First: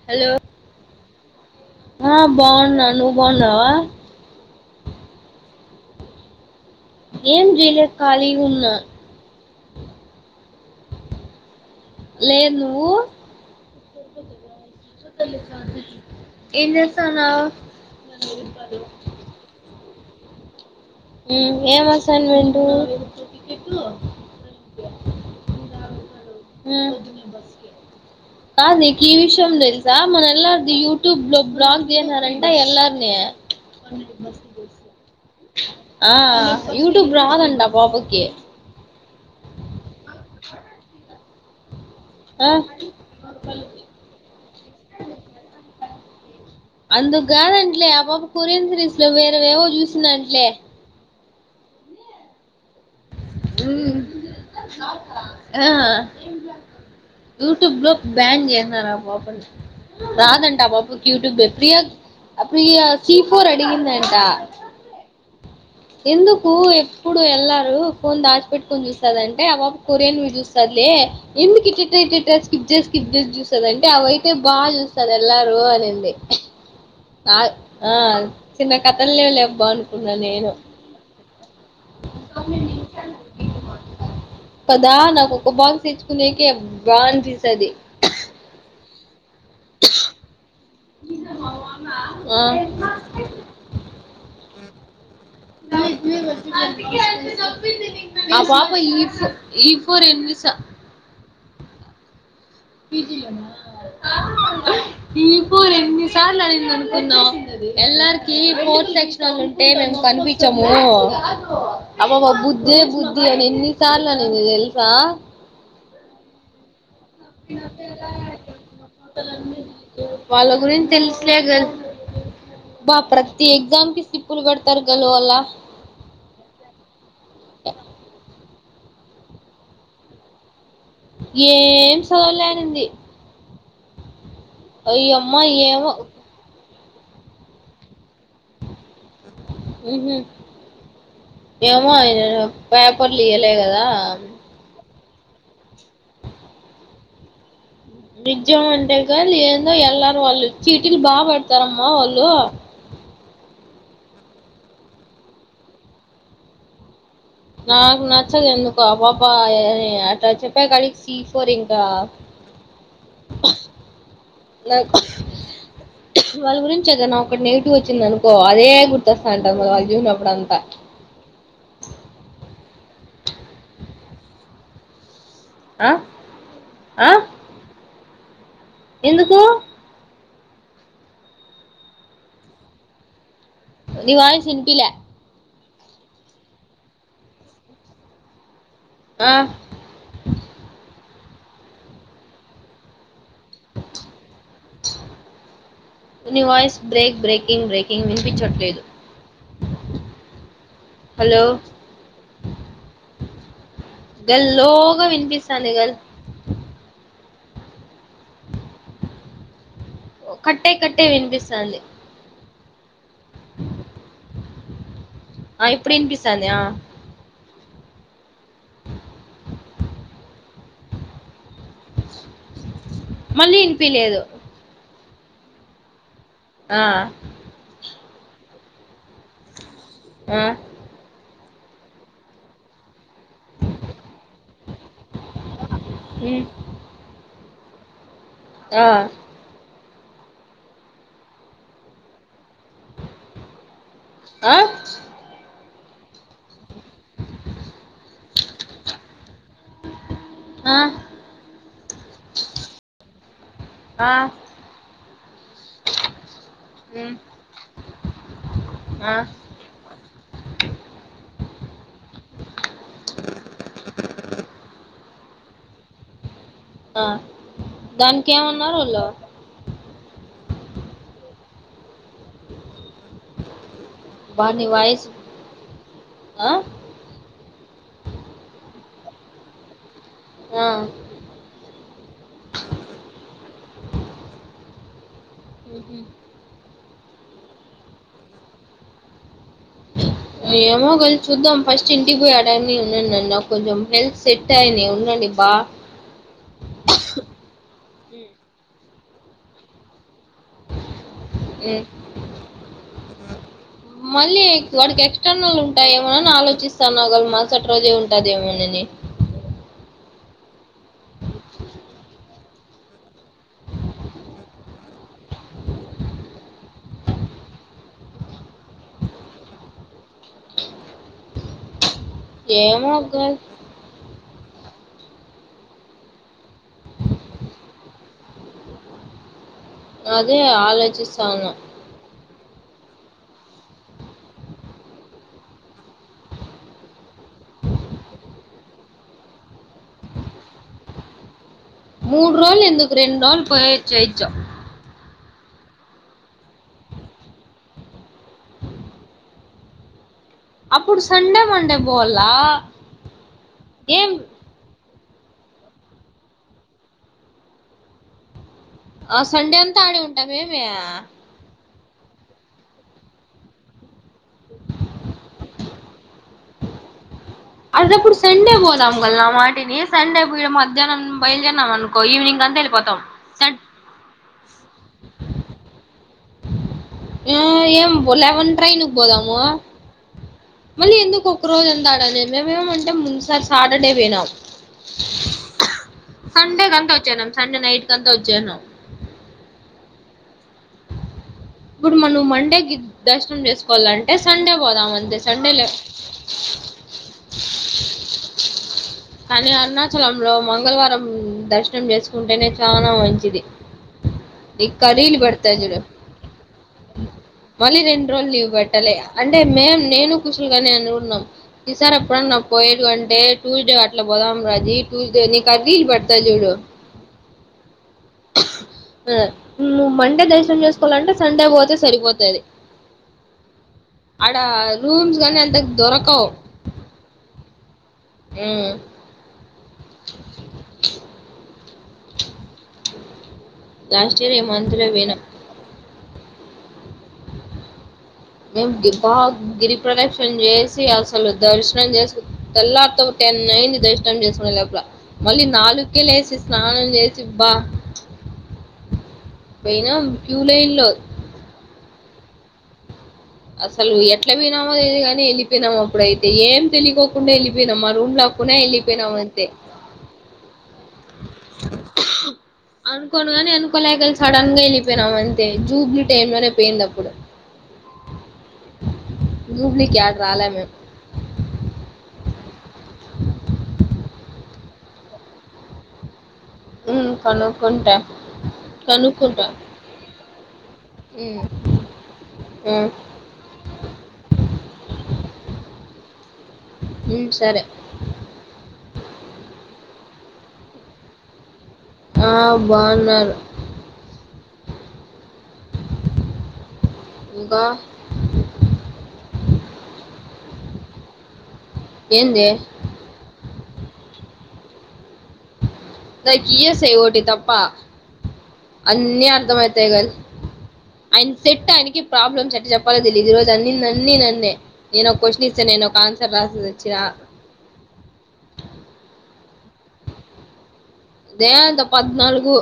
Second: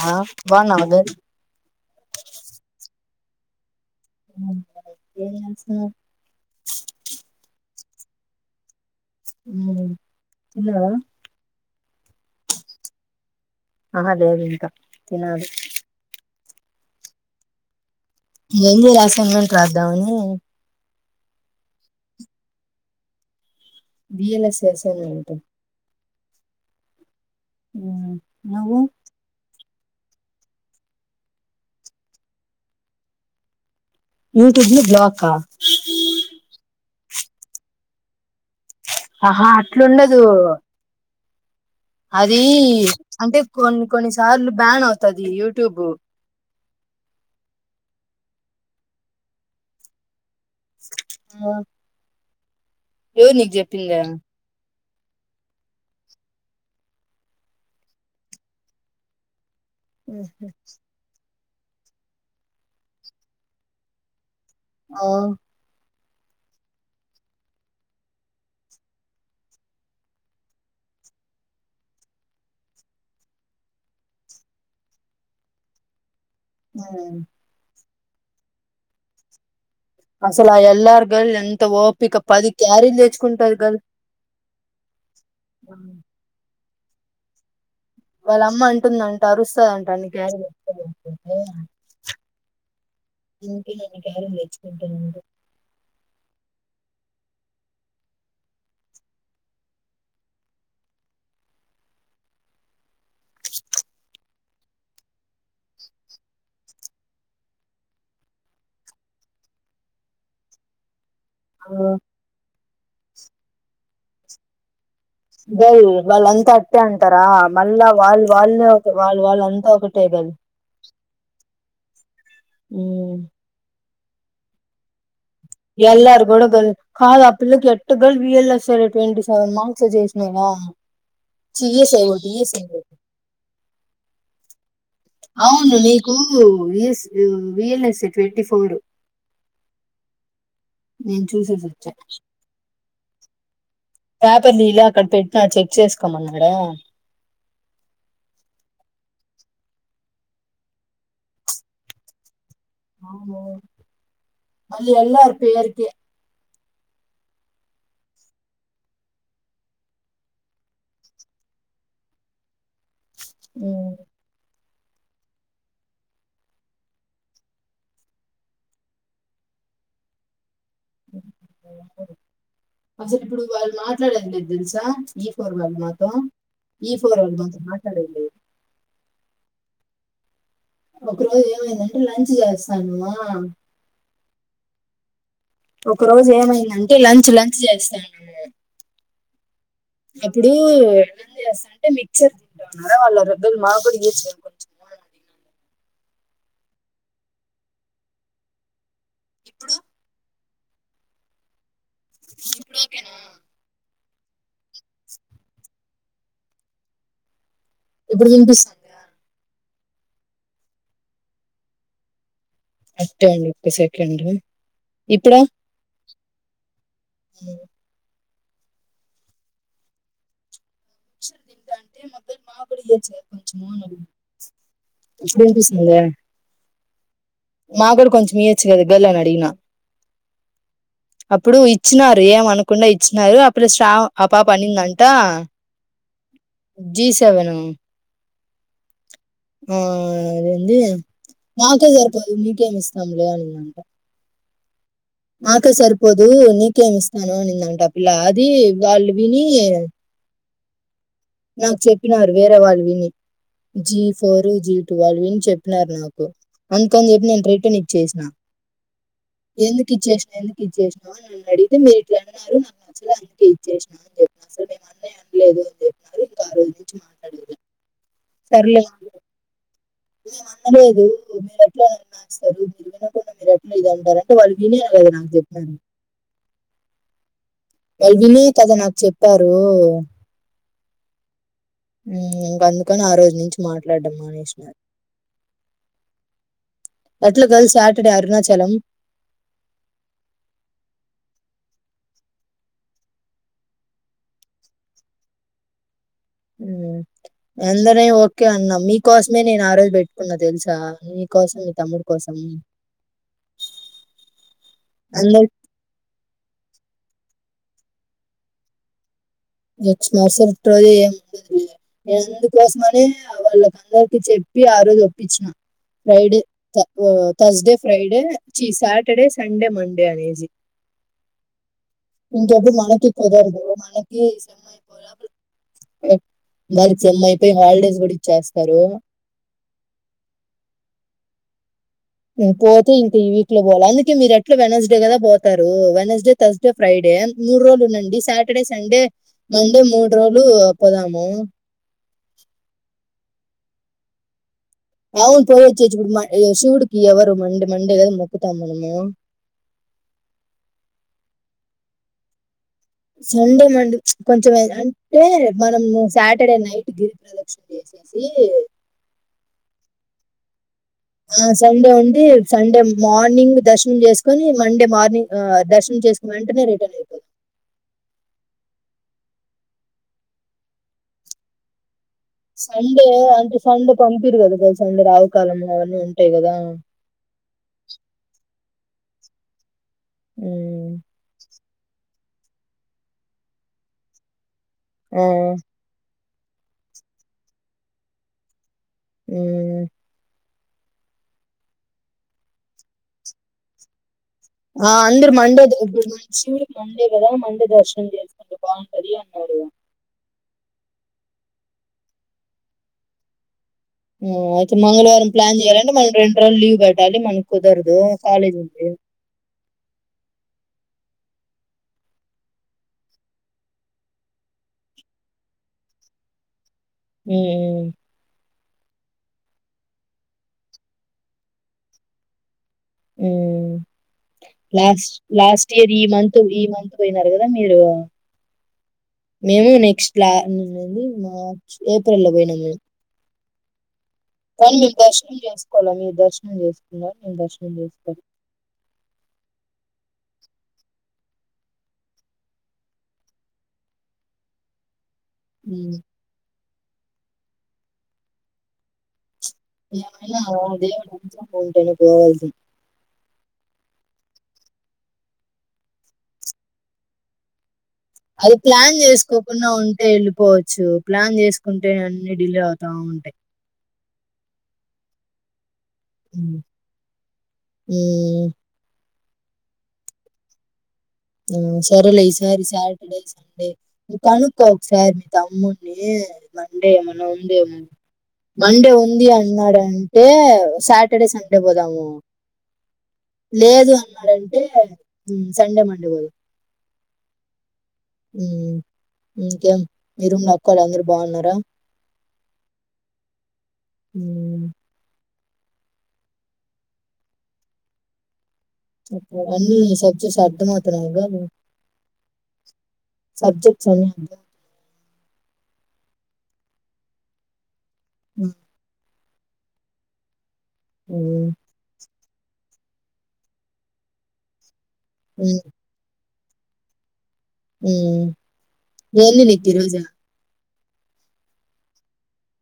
ఆ హలో బాగున్నావా గ ఆ బాగున్న నువ్ బాన్నావా ఏం చేస్తున్నావ్ ఏం జయలేదు ఖాళీ గా ఉన్నా ఉమ్ తిన్నావా లేదు నువ్వు ఆహా లేద ఇంకా తినాలి ఏం చేస్తున్నావ్ ఏం చేయాలా అసైన్మెంట్ రాద్దామని [inaudible] హ్మ్ ఏం అసైన్మెంటు వీఎల్ఎస్ఐ అసైన్మెంట్ హ్మ్ కాదు నువ్వు నికి ఈ విషయం తేలు ర మల ఎల్ ఆర్ ది యూట్యూబ్లో బ్లాక్ చేసినారంట ఎల్లార్ని యూట్యూబ్ లో బ్లాక్ ఆ ఆ యూట్యూబ్ రాదంట ఆ పాపకి ఆహా ఇట్లుండదు అది ఆ అంటే కొన్ని కొన్నిసార్లు బ్యాన్ అవుతది యూట్యూబు అందుకు కాదంట్లే ఆ పాప కొరియన్ సిరీస్లు వేరేవేవో చూసిందంట్లే ఆ ఎవరు నీకు చెప్పిందే ఉమ్ ఆ యూట్యూబ్లో బ్యాన్ చేసినారు ఆ పాపని రాదంటా ఆ పాపకి యూటూబే ప్రియా ఆ ప్రియా సి ఫోర్ అడిగిందంట ఆ ఎందుకు ఎప్పుడు ఎళ్లారు ఫోన్ దాచిపెట్టుకొని చూస్తదంటే ఆ పాప కొరియన్ వి చూస్తాది లే ఎందుకు ఇట్ ఇట్ ఆ ఇట్ ఇట్ ఆ స్కిప్ చేసి స్కిప్ చేసి చూస్తదంటే అవి అయితే బాగా చూస్తాది ఎల్లారు అనింది ఉమ్ ఆ ఆ చిన్న కథలు లేవు లే బ నువ్ కున్న నేను ఎళ్లారు కు ఎంత ఓపిక పది క్యారీలు తెచుకుంటాది కదు కదా నాకు ఒక బాక్స్ తెచ్చుకునేకే బా తింటది వాళ్ళ అమ్మ అంటుందం తరుస్తదంటా నీకు ఆయన్ని చెప్తే లేదు ఆ అందుకే అన్ని క్యారేజీలు తెచ్చుకుంటారు పాప ఈఫ్ ఈ ఫోర్ ఎన్నిసార్లు దీపు ఎన్ని సార్లు అనుకుందాం ఎల్ ఆర్ కి ఫోర్త్ సెక్షన్ ఉంటే మేము కనిపించము [unintelligible] లే బుజ్జి అని ఎన్నిసార్లు అనింది తెలుసా బోళ్ళు వాళ్లు అంత అట్టే అం వాళ్ళు వాళ్ళంతా ఒకటే గల్ వాళ్ళ గురించి తెలుసులే క అబ్బ ఉమ్. ప్రతి ఎగ్జామ్ కి సిప్పులు కొడుతారు గల్ వాళ్ళు ఎల్ ర్ గూడ కాదు ఆ పిల్లకి ఎట్టు గాల్ [inaudible] రు ట్వంటీ సెవెన్ మార్క్స్ చేసినవా ఏం చదవలేనింది ఒకటి అయ్యమ్మ అవును ఏమో నీకు ఇ విఎల్ఎస్ఏ ట్వంటి ఫోర్ ఉహు నేను చూసేసి ఏమో వచ్చా ఆయన పేపర్లు ఇయ్యలే కదా పేపర్ తీయలే అక్కడ పెట్టినా చెక్ చేసుకోమన్నాడా నిజం అంటే కాదు ఏందో ఎల్ ఆర్ వాళ్ళు చీటిలు బాగా పడతారమ్మా వాళ్ళు అవును మళ్ళీ ఎ ల్ ఆర్ పెరికి నాకు నచ్చదు ఎందుకో పాప అట్ట చెప్పాకడికి సి ఫోర్ ఇంకా ఉ నాకు వాళ్ళ గురించి ఏదైనా ఒకటి నెగిటివ్ వచ్చింది అనుకో అదే గుర్తొస్తా అంటాది వాళ్ళు చూసినప్పుడు అంతా అసలు ఇప్పుడు వాళ్ళు మాట్లాడేది ఏంటిది తెలుసా ఈ ఫోర్ వాళ్ళు ఆ మాతో ఈ ఆ ఫోర్ వాళ్ళు మాతో [inaudible] ఎందుకు ఒక రోజు ఏమైందంటే లంచ్ చేస్తానమా నీ వాయిస్ వినిపియ్యలే ఒక రోజు ఏమైందంటే లంచ్ లంచ్ చేస్తానము ఆ అప్పుడు లంచ్ చేస్తా అంటే మిక్చర్ తింటాన్నారా వాళ్ళ రెడీబుల్ మా కూడా ఇయొచ్చుగా కొంచెం [inaudible] ని వాయిస్ బ్రేక్ బ్రేకింగ్ బ్రేకింగ్ వినిపించట్లేదు ఇప్పుడు హలో ఇప్పుడు ఓకేనా లోగా వినిపిస్తోంది గాల్ ఇప్పుడు వినిపిస్తుందా కట్టే కట్టే వినిపిస్తుంది అ టే అండి ఒక్క సెకండ్ ఇప్పుడు ఆ ఇప్పుడు వినిపిస్తాంది ఆ మిక్చర్ తింటా అంటే మొదలు మా కూడా ఇయ్యచ్చు కదా మళ్ళీ కొంచెము అని అడిగిన ఇనిపిలేదు ఇప్పుడు ఇనిపిస్తుందా ఆ మాగ్గుడా కొంచం ఈయచ్చు గదా గల్ అని అడిగిన ఆ అప్పుడు ఇచ్చినారు ఏమ అనకుండా ఇ చ్చినారు అప్పుడు శ్రా ఆ పాప అనిందంటా ఉమ్, జీ సెవెను అ ఆ ఆ అదేంది మాకే సరిపోదు మీకేం ఇస్తాములే అనిందంటా ఆ నాకే సరిపోదు నీకేమి ఇస్తాను అనిందంట పిల్ల అది వాళ్ళు విని ఆ నాకు చెప్పినారు వేరే వాళ్ళు విని జి ఆ ఫోర్ జి టూ వాళ్ళు విని చెప్పినారు నాకు అందుకని ఉమ్ చెప్పి నేను రిటర్న్ ఇచ్చేసిన ఆ ఎందుకు ఇచ్చేసిన ఎందుకు ఇచ్చేసినావు నన్ను అడి మీరిట్ల అడిగారు అసలు అందుకే ఇచ్చేసినా [inaudible] లేదు అ ఆ దానికి ఏమన్నారు సర్లే వాళ్ళు మేము అనలేదు మీరు ఎట్లా నాస్తారు మీరు వినకుండ మీరు ఇదంటారంటే వాళ్ళు వాని వినే అలా వాయిస్ నాకు జెప్పారు ఆ వాళ్ళు వినే కదా నాకు చెప్పారు ఆ ఇంగ అందుకని ఆ రోజు నుంచి మాట్లాడం మానేసినారు హ్మ్ హు ఎట్ల గర్ల్ సాటర్డే అరుణాచలం ఏమోగలి చూద్దాం ఫస్ట్ ఇంటికి పోయి ఆడాన్ని ఉండడన్నా నాకు కొంచెం హెల్త్ సెట్ అయిని ఉండండి బా ఎందనే ఓకే అన్నా మీ కోసమే నేను ఆ రోజు పెట్టుకున్నా తెలుసా మీకోసం మీ తమ్ముడి కోసం మళ్ళీ వాడికి అందరు ఎక్స్టర్నల్ ఉంటాఏమోనని ఆలోచిస్తాన్నా గల్ మా సటి రోజే ఉంటాదేమోనని నెక్స్ట్ మవసట్రోజు ఏం ఉండదు నేను అందుకోసమనే వాళ్ళకి అందరికి చెప్పి ఆ రోజు ఒప్పిచ్చిన ఫ్రైడే థర్స్డే ఫ్రైడే ఛీ సాటర్డే సండే మండే అనేసి ఇంకెప్పుడు ఏమో మనకి గల్ కుదరదు మన మరి సెమ్ అయిపోయి హాలిడేస్ కూడా ఇచ్చేస్తారు అదే ఆలోచిస్తా ఉన్నా పోతే ఇంకా ఈ వీక్ లో పోలి అందుకే మీరు ఎట్లా వెనస్డే కదా పోతారు వెనస్డే థర్స్డే ఫ్రైడే మూడు రోజులు ఉండండి సాటర్డే సండే మండే మూడు రోజులు పోదాము మూడు రోల్ ఎందుకు రెండు రోల్ పోయోచ్చేయచ్చు అవును పోయచ్చేచ్చు ఇప్పుడు మ శివుడికి ఎవరు మండే మండే ఏదు మొక్కుతాం మనము అప్పుడు సండే మండే పొల్ల సండే మండే కొంచం మ అం టే మనం ఆ సండే అంతా ఆడి ఉంటాంమేమి ఆ సండే ఉండి సండే మార్నింగ్ దర్శనం చేస్ తీకొని మండే మార్నింగ్ దర్శన చేసుకుని వెంటనే రి అది అప్పుడు సండే పోదాము గల్ల మాటని సండే ఇడా మధ్యాహనం బయలుదేరేనీనం అను సండే అంటే సండే పంపిరు కదా [unintelligible] సండే రావుకాలము అవన్నీ ఉంటే ఉంటాయి కదా ఆ ఏం లెవెన్ ట్రైన్ కి పోదాము హ్మ్. మళ్ళీ ఎందుకు ఒకరోజు అంత అడా అనే మేమేమంటే ముందుసారి సాటర్డే పోయినాం అ సండే కంతా వచ్చేసినాం సండే నైట్ కంతా వచ్చేసినాం హ్మ్ ఇప్పుడు మనం మండేకిి దర్శనం చేసుకోవాలం ఆ అందరు మండే ఇప్పుడు శివుడికి మండే కదా మండ దర్శనం చేసుకుంటు లో మంగళవారం దర్శనం చేసుకుంటేనే చాలా మంచిది. ఓ ఈ అయితె, కర్రీలు మంగళవారం ప్లాన్ పెడతాయి చూడు చేయ్యాలంటే మల్లి రెండు రోజులు లీవ్ బెట్టాలి. మనకు మళ్ళీ కుదరదూ. రెండు రోజులు లీవ్ కాలేజ్ ఉంది. పెట్టాలి అంటే మేం నేను కుషులుగనే అనుకున్నాం. ఈసారి ఎప్పుడన్న పోయాడు అంటే, టూస్డే అట్ అట్ల పోదాం రాజి ట్యూస్డే నీకు [unintelligible] పెడ్తా చూడు హ్మ్ ఆ నువ్ మండే దర్శనం చేస్కోవాలంటే సండే పోతే సరిపోతది హ్మ్ ఆడ లాస్ట్, రూమ్స్ గానీ అంత లాస్ట్ ఇయర్ ఈ దొరకవు మంత్ ఈ మంత్ పొయినారు గదా మీ మీరు అ మేము నెక్స్ట్ లా [unintelligible] మ ఏప్రిల్ లో పోయినం మేం లాస్ట్ ఇయర్ ఈ కనీ, మంత్లో మీర్ పోయినా దర్శనం చేసుకోలే మీర్ దర్శనం చేసుకున్నా. నేను దర్శనం చేసుకొ మేం బిబాగ్ గిరి ప్రదక్షిణ చేసి, అసలు దర్శనం జేసుకు తెల్లార్తో టెన్ అయింది, దర్శనం చేసుకునే లోపల. మళ్ళి నాలుగ్కే లేసి, స్నానం చెస్ చిబ్బా యా యా దేవుడు [unintelligible] ఉంటనే పోవల్సి అసలు ఎట్ల పోయినమో తెలియదు గని వెళ్ళిపోయినమప్పుడయితే, ఏం తెలియకోకుండా వెళ్ళిపోయినం అది, ప్లాన్ చేసుకోకున్న ఉంటే వెళ్ళిపోవచ్చు. ప్లాన్ చేసుకుంటే అన్ని డిలే అవుతా ఉంటాయి అనుకోనుగనీ, అనుకోలేక సడన్గ ఎల్లిపొయినమ్ థ్యాంక్యు. ట్యూబ్లిట్ ఎయ్యంగానే ఉమ్, పేయిందప్పుడు జూబ్లికి, ఏడ రాలే మేం మ్ సరెలే, ఈసారి సాటర్డే, సండే, ను కనుక్కో ఒకసారి మీ తమ్మున్నీ? మండే ఉమ్ ఏమన్నా ఉంది ఏమో అని కనుక్కుంటా మండే ఉంది కనుక్కుంటా అంటున్నాడంటే, సాటర్డే, ఉమ్ సండే పోదాము. ఆ లేదు అన్నాడంటే సండే మండే మ్ ఉమ్ సరే ఉమ్ ఇంకా మీ రూమ్లో అక్కోలందరు బాగున్నారా? ఆ, బా ఉన్నారు. హ్మ్. ఇంకా? ఆ అన్నీ సక్సెస్ అర్థమవుతున్నాయిగా? ఏందే? సరె, అర్దమ ద గీయసై ఓటి తప్పా ఉమ్ అన్నీ, అర్థమైతై గాని అంటె హ్మ్. టెట్టాయనికి ప్రాబ్లమ్స్ ఎట్ట చెప్పాల్లో తెలీదు ఈ రోజు అన్ని నన్నీ నన్నే నేను కొశిన్ ఇస్తే నేనొక ఆన్సర్ రాసేస్ అచ్చినా ఉమ్ దేని మీది రోజా దేంత పద్నాలుగు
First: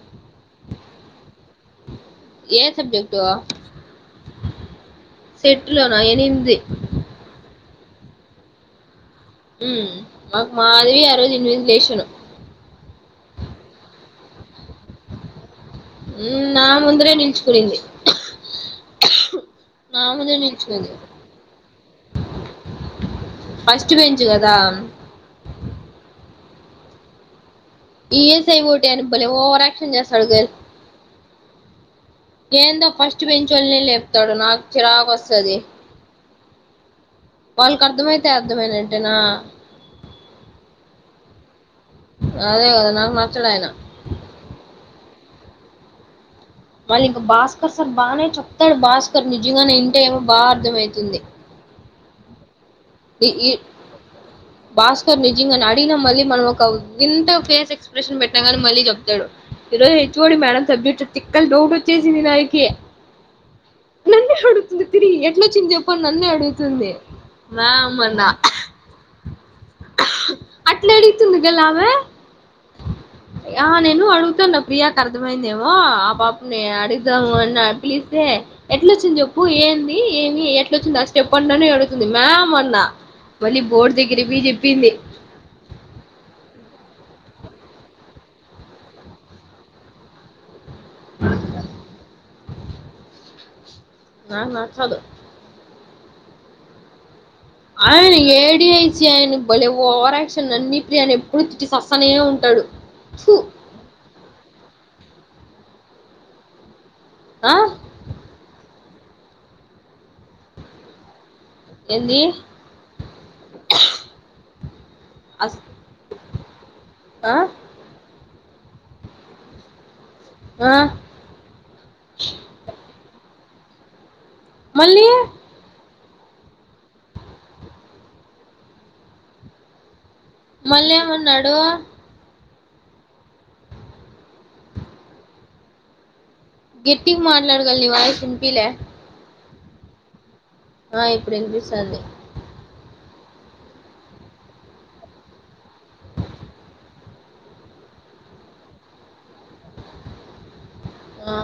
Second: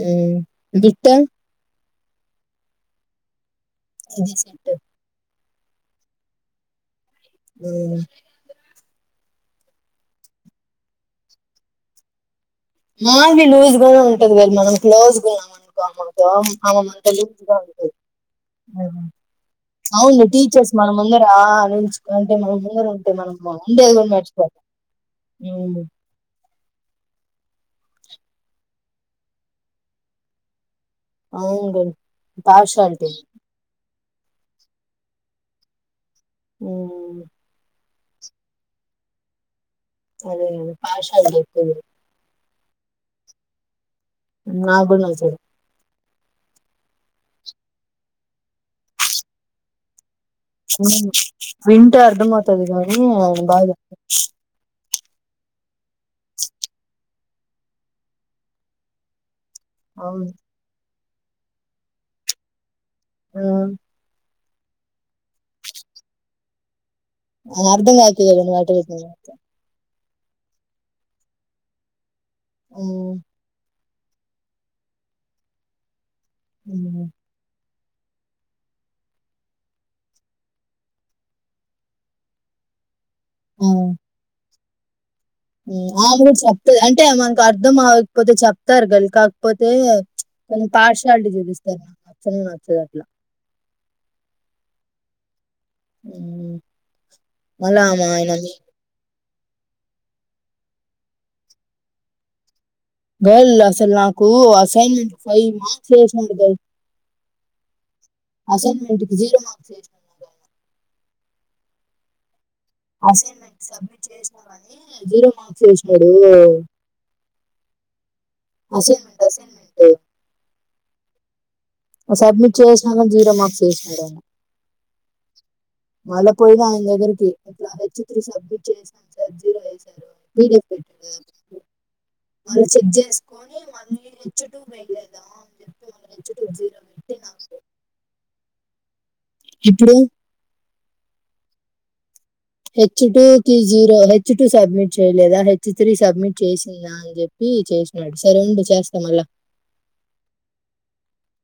హ్మ్ దుట్ట ఏ సబ్జెక్టు ఇది సెటప్ సెట్లోనా ఎనిమిది ఆ హ్మ్ మాకు మాధవి అరోజు ఇన్విజిలేషను మాధవి లూజ్ గానే ఉంటది కద్మా క్లోజ్ ఉన్నాం అనుకో అమెతో ఉమ్, నా ఆమె మనతో ముందరే లీజ్ గా నిల్చుకునింది ఉంటది నా అవును ముందరే టీచర్స్ మన నిల్చుకుంది ముందర నిన్చ్కోంటే మన ముందర ఉంటే మనం ఉండేది ఫస్ట్ కూడా బెంచ్ కదా మర్చిపోతాం ఈయస్ఐ ఎకటే అని బలే ఒవర్ యాక్షన్ గె అవును గుడ్ ఏందో పార్షాలిటీ ఫస్ట్ బెంచ్ వొళ్నే లే స్తాడు నాకు చిరాకు ఒస్తది ఒ మీకు అర్థం అయితే అర్థమైనట్టేనా అదే అదే ఆషాడం ఎప్పుడు అదే కదా నాకు నచ్చడాయన నాకు కూడా తెలుసు మళ్ళీ ఇంక భాస్కర్ సార్ బాగానే చెప్తాడు భాస్కర్ నిజంగానే ఇంటే ఏమో బాగా అర్థమయితుంది [inaudible] తే అర్థమవుతుంద్. తాది కానీ, ఈ అది ఈ బాదు. ఐన మళ్లీ మనం ఒక వింత. ఫేస్ ఎక్స్ప్రెషన్ బేట్టాగానే, మళ్ళీ చెప్తాడు. ఈరోజు హేచ్ ఓ అవును డి మేడమ్, సబ్జెక్ట్ చెప్. తిక్కల్ డౌట్ ఓచ్చేసింది నాకి. ఆ. తిరిగి తిరిగి ఎట్లొచ్చింది జేప్పని నన్నే అడుగుతుంది. ఆ మ్యామ్ అర్థంకాకే అన్నా కదా నువ్. [inaudible] అట్లా అడుగుతుంది గల్లామె. ఉమ్మ్. నేను అడుగుతాన్న, ప్రియాకు అర్థమయిందేమో, ఆ పాప్. నే హ్మ్ అడిద్దమొన్నన్. ప్లీజ్ ఏ, ఎట్లోచ్చింది చెప్పు, ఏంది, ఏమి ఎట్లోచ్చింది అ స్టెప్ అని నన్నే అడుగుతుంది. ఆ మొన్న. మల్లి బోర్ట్ దగ్గర్కి పోయి జేప్పి. పిన్ని. ఉమ్ ఆవిడ చెప్తద్ అంటే, అది మనకు అర్ధం అవకపోతే చెప్తారు గాని, కాకపోతే కొంచం పార్షాలిటీ చూపిస్తారు. నాకు నచ్చనే నచ్చదు అట్లా. నాక్ నచ్చాదు. ఉమ్మ్. ఆయన ఏడియా ఇచ్చే ఆయన. బలే ఓవర్ యాక్షన్. నన్నీ, ప్రియాని ఎప్పుడు తిట్టి సస్తనే ఉంటాడు. ఫు వెల్, అసలు నాకు అసైన్ మెంట్. ఫైవ్ మార్క్స్ ఏసింది గయ్. ఆ. అసైన్ మెంట్, కీ జీరో మార్క్స్ ఏసింది నాకు. ఏందీ. అసైన్మెంట్ సబ్మిట్ చేసినవని, జీరో అస్ మార్క్స్ ఎసినాడు. ఆ అసైన్మెంట్, అసైన్మెంటు. ఆ. ఆ సబ్మిట్ చేసిన గని, జీరో మార్క్స్ ఎసినాడెమో. లీ. మళ్ళా పోయినా ఆయన దగ్గరికి, ఇట్లా హెచ్ [unintelligible] సబ్మిట్ చేసినాన్ సార్ జీరో ఎసారు. మల్లేమన్నాడు. మళ్ళ చెక్ జేసుకొని, మళ్ళీ హెచ్చుటూ వెయలేదా అని చెప్పి మళ్ళీ. హెచ్ టూ జీరో పెట్టి గెట్టిగా నాకు మాట్లాడు గల్లి వాయిస్ ఇన్ పీలే ఇప్పుడు ఆ ఇప్పుడు వినిపిస్తంది హెచ్ టూ కి జీరో హెచ్ టూ సబ్మిట్ చేయలేదా హెచ్ త్రీ సబ్మిట్ చేసిందా అని చెప్పి చేసినాడు సరే ఉండు చేస్తామల్లా ఆ